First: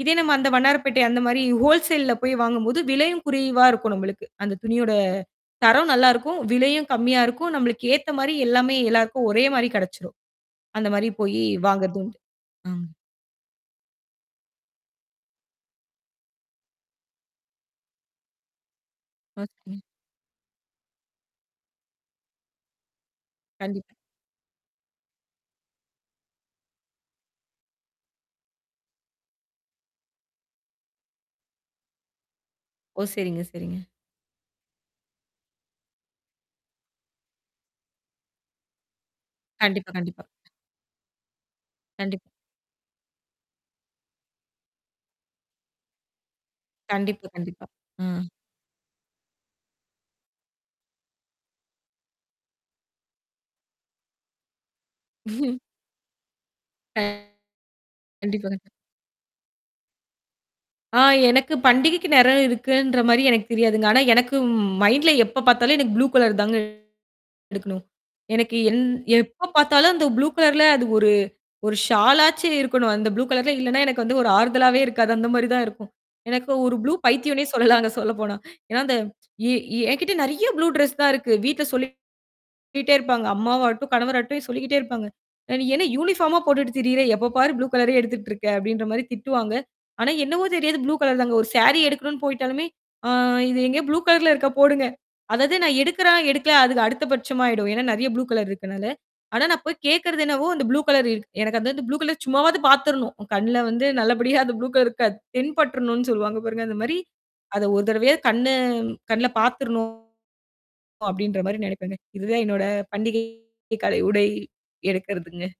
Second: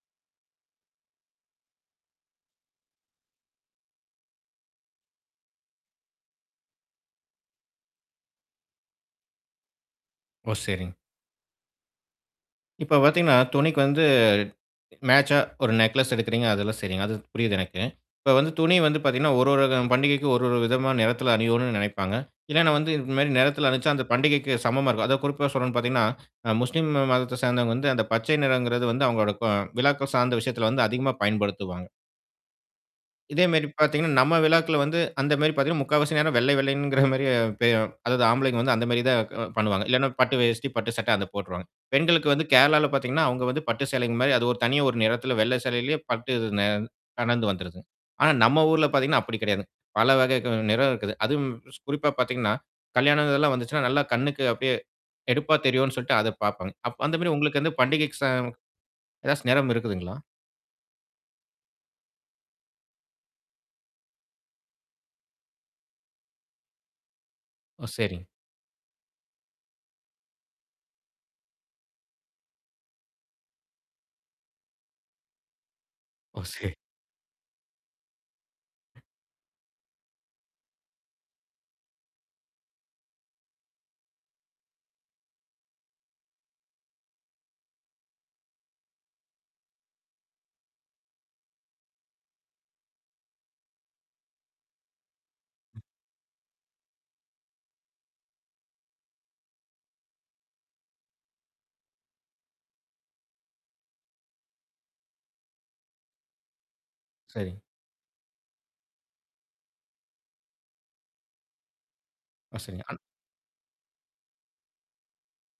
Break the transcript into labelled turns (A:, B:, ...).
A: இதே நம்ம அந்த வண்ணாரப்பேட்டை அந்தமாரி ஹோல்சேல்ல போய் வாங்கும் போது விலையும் குறைவா இருக்கும் நம்மளுக்கு. அந்தத் துணியோட தரம் நல்லா இருக்கும். விலையும் கம்மியா இருக்கும். நம்மளுக்கு ஏத்தமாரி எல்லாமே எல்லாருக்கும் ஒரேமாரி கிடைச்சுடும்.
B: ஓ! சரிங்க.
A: அந்தமாரி போய் வாங்குறதும் உண்டு. ஆ.
B: இப்ப பார்த்தீங்கன்னா, துணிக்கு வந்து மேச்சா ஒரு நேக்லஸ் எடுக்குறீங்க. அதெல்லாம் சரிங்க. அது புரியுது எனக்கு. இப்ப வந்து துணி வந்து பார்த்தீங்கன்னா ஒரு, ஒரு க
A: [unintelligible]
B: பண்டிகைக்கு ஒரு, ஒரு விதமான நிறத்துல அனியோனுன்னு நினைப்பாங்க. இல்லன்னா வந்து இந்தமாரி நிறத்துல அனிச்சா
A: கண்டிப்பா.
B: அந்தப் பண்டிகைக்குச் சமமா இருக்கும். அதான் குறிப்பா சொல்றேன் பார்த்தீங்கன்னா, அ முஸ்லிம் மதத்தைச் சேர்ந்தவங்க வந்து அந்தப் பச்சை நிறம்ங்கிறது வந்து அவுங்களோட க விழாக்கள் சார்ந்த விஷயத்துல வந்து அதிகமா பயன்படுத்துவாங்க.
A: ஓ! சரிங்க,
B: இதேமாரி
A: சரிங்க.
B: பார்த்தீங்கன்னா, நம்ம விழாக்கள் வந்து அந்தமாரி பார்த்தீங்கன்னா, முக்காவாசி நேரம் வெள்ளை, வெள்ளைங்கிற மாதிரியே, பே அதாவது ஆம்பளைங்க வந்து அந்த மாதிரிதான் க பண்ணுவாங்க.
A: கண்டிப்பா,
B: இல்லன்னா
A: கண்டிப்பா.
B: பட்டு வேட்டி, பட்டு சட்டை அதப் போட்ருவாங்க.
A: கண்டிப்
B: பெண்களுக்கு வந்து கேரளால பார்த்தீங்கன்னா, அவுங்க வந்து பட்டு சேலைங்க மாரி அது ஒரு தனியா ஒரு நிறத்துல வெள்ளை சேலையிலே பட்டுது நே
A: கண்டிப்பு
B: கலந்து
A: கண்டிப்பா.
B: வந்துருதுங்க.
A: ம்.
B: ஆனா நம்ம ஊர்ல பார்த்தீங்கன்னா, அப்பிடி கிடையாதுங்க. பல வகை க நிறம் இருக்குது. அதுவும் ஸ் குறிப்பா பார்த்தீங்கன்னா, கல்யாணம் இதெல்லாம் வந்துச்சுன்னா நல்லா கண்ணுக்கு அப்பிடியே எடுப்பா தெரியுன்னு சொல்லிட்டு அதப் பார்ப்பாங்க. அப்ப அந்தமாரி உங்களுக்குப்
A: [unintelligible]
B: பண்டிகைக்கு
A: கண்டிப்பா
B: சம்
A: கண்
B: ஏதாச்சும் நிறம் இருக்குதுங்களா?
A: ஆ. எனக்குப் பண்டிகைக்கு நேரம் இருக்குன்றமாரி எனக்கு தெரியாதுங்க. ஆனா, எனக்கு மைண்ட்ல எப்ப பார்த்தாலும் புளு கலர் தாங்க எடுக்கணும்.
B: ஓ! சரிங்க.
A: எனக்கு எந் எப்ப பார்த்தாலும் அந்த புளு கலர்ல அது ஒரு ஒரு ஷாலா ஆச்சு இருக்கணும். அந்த புலு கலர்ல இல்லன்னா எனக்கு வந்து ஒரு ஆறுதலாவே இருக்காது. அந்தமாரி தான் இருக்கும்.
B: ஓ!
A: எனக்கு
B: சரி.
A: ஒரு புளு பைத்தியோனே சொல்லலாங்க சொல்லப்போனா ஏன்னா அந்த ஏ என்கிட்ட நிறைய புளு ட்ரஸ் தான் இருக்கு. வீட்ல சொல்லிக்கிட்டே இருப்பாங்க. அம்மாவாட்டும், கணவாட்டும் சொல்லிக்கிட்டே இருப்பாங்க. அ "நீ என்ன யுனிஃபாம போட்டுட்டு திரியிற? எப்ப பாரு புளு கலரே எடுத்துட்டு இருக்க" அப்பிடின்றமாரி திட்டுவாங்க. ஆனா, என்னவோ தெரியாது, புளு கலர் தாங்க. ஒரு ஸேரி எடுக்கணுனு போயிட்டாலுமே அ இது எங்கயோ புளு கலர்ல இருக்க போடுங்க. அதாவது நான் எடுக்கிறேன், எடுக்கல அதுக்கு அடுத்த பட்சம் ஆயிடும். ஏன்னா நிறைய புளு கலர் இருக்கனால. ஆனா நான் போய்க் கேக்குறது என்னவோ அந்த புளு கலர் இரு எனக்கு அந்த புளு கலர் சும்மாவாவது பாத்துர்ணும். என் கண்ணுல வந்து நல்லபடியா அந்த புளு கலர் இருக்காது. தென்பட்ருணும் சொல்லுவாங்க பாருங்க. அந்தமாரி
B: சரி.
A: அத ஒரு தடவையாவது கண்ணு கண்ணுல பாத்துர்ணும் அப்பிடின்றமாரி நினைப்பேங்க. இது தான்
B: ஓ!
A: என்னோட
B: சரிங்க. அன்
A: பண்டிகை கால உடை எடுக்கிறதுங்க.